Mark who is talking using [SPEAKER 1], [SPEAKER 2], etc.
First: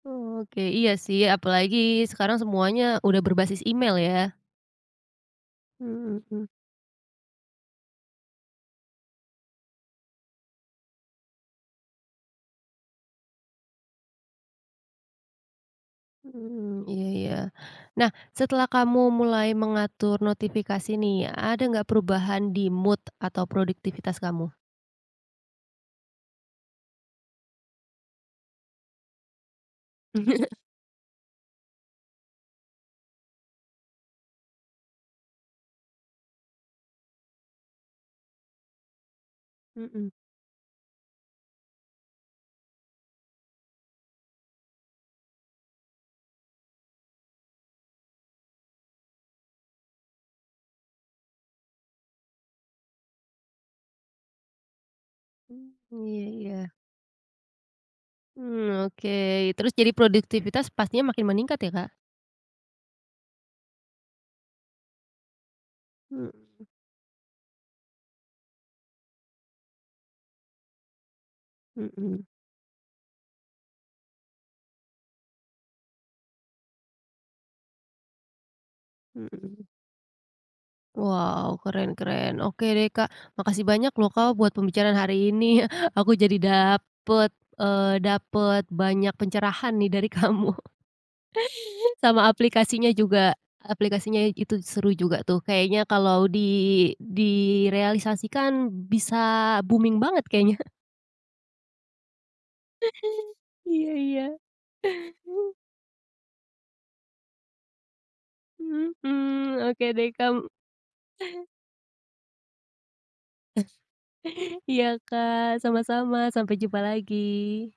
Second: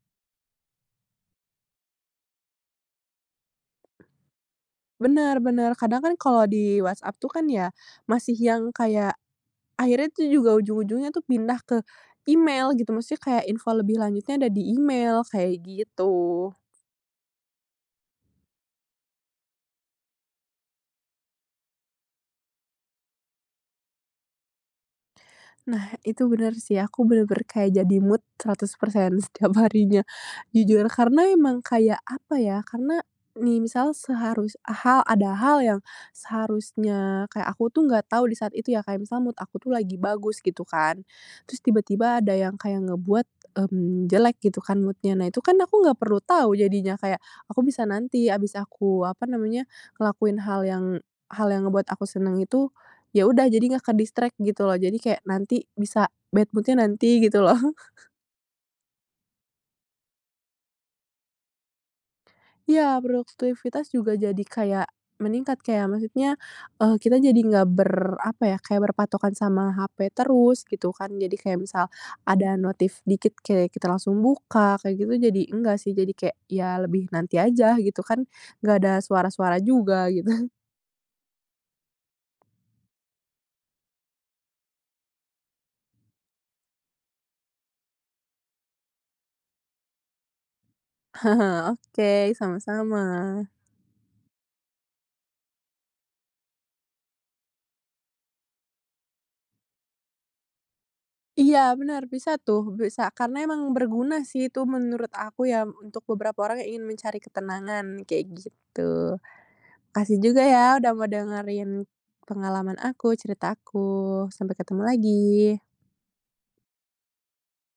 [SPEAKER 1] Oke, iya sih, apalagi sekarang semuanya udah berbasis email, ya.
[SPEAKER 2] Bener bener, kadang kan,
[SPEAKER 1] Mmm, mhm.
[SPEAKER 2] kalau di WhatsApp tuh, kan ya, masih yang kayak, akhirnya tuh juga ujung-ujungnya tuh pindah ke email gitu, maksudnya kayak, info lebih lanjutnya ada di email, kayak gitu.
[SPEAKER 1] Mmm, mhm, iya, ya. Nah, setelah kamu mulai mengatur notifikasi, nih, ada nggak, perubahan di mood atau produktivitas kamu?
[SPEAKER 2] Nah, itu bener sih, aku bener-bener kayak jadi mood 100% setiap harinya. Jujur, karena emang kayak apa ya, karena, nih misal seharus ha ada hal yang seharusnya kayak aku tuh, nggak tahu di saat itu ya, kayak misal mood aku tuh lagi
[SPEAKER 1] Mhm.
[SPEAKER 2] bagus gitu kan, terus tiba-tiba ada yang kayak ngebuat, mmm, jelek gitu, kan, mood-nya. Nah, itu kan, aku nggak perlu tahu jadinya, kayak aku bisa nanti, abis aku, apa namanya, ngelakuin hal yang hal yang ngebuat aku seneng itu, ya udah jadi nggak ke-distract gitu loh, jadi kayak nanti
[SPEAKER 1] Mmm,
[SPEAKER 2] bisa,
[SPEAKER 1] iya
[SPEAKER 2] bad
[SPEAKER 1] iya.
[SPEAKER 2] mood-nya nanti gitu, loh.
[SPEAKER 1] Mmm, oke, terus jadi produktivitas pastinya makin meningkat ya, Kak.
[SPEAKER 2] Iya produktivitas juga jadi kayak meningkat, kayak, maksudnya,
[SPEAKER 1] Mhm.
[SPEAKER 2] eee, kita jadi nggak ber apa ya, kayak berpatokan sama HP terus gitu, kan. Jadi kayak, misal
[SPEAKER 1] Mhm.
[SPEAKER 2] ada notif dikit, kayak kita langsung buka, kayak gitu, jadi enggak sih, jadi kek, ya lebih nanti aja gitu, kan, enggak ada suara-suara
[SPEAKER 1] Mhm.
[SPEAKER 2] juga gitu.
[SPEAKER 1] Wow, keren keren, oke, deh, Kak. Makasih banyak loh, Kak, buat pembicaraan hari ini, aku jadi dapet, eee, dapet banyak pencerahan nih, dari kamu. Sama
[SPEAKER 2] Oke,
[SPEAKER 1] aplikasinya juga,
[SPEAKER 2] sama-sama.
[SPEAKER 1] aplikasinya itu, seru juga, tuh. Kayaknya kalau di direalisasikan bisa booming banget kayaknya.
[SPEAKER 2] Iya, benar, bisa tuh, bisa karena emang
[SPEAKER 1] Iya
[SPEAKER 2] berguna
[SPEAKER 1] iya.
[SPEAKER 2] sih, itu menurut aku ya, untuk beberapa orang yang ingin mencari ketenangan, kayak
[SPEAKER 1] Mmm,
[SPEAKER 2] gitu.
[SPEAKER 1] hmm, oke deh,
[SPEAKER 2] Makasih
[SPEAKER 1] kam
[SPEAKER 2] juga ya, udah mau dengerin pengalaman aku, cerita aku, sampai ketemu
[SPEAKER 1] Iya, Kak,
[SPEAKER 2] lagi.
[SPEAKER 1] sama-sama, sampai jumpa lagi.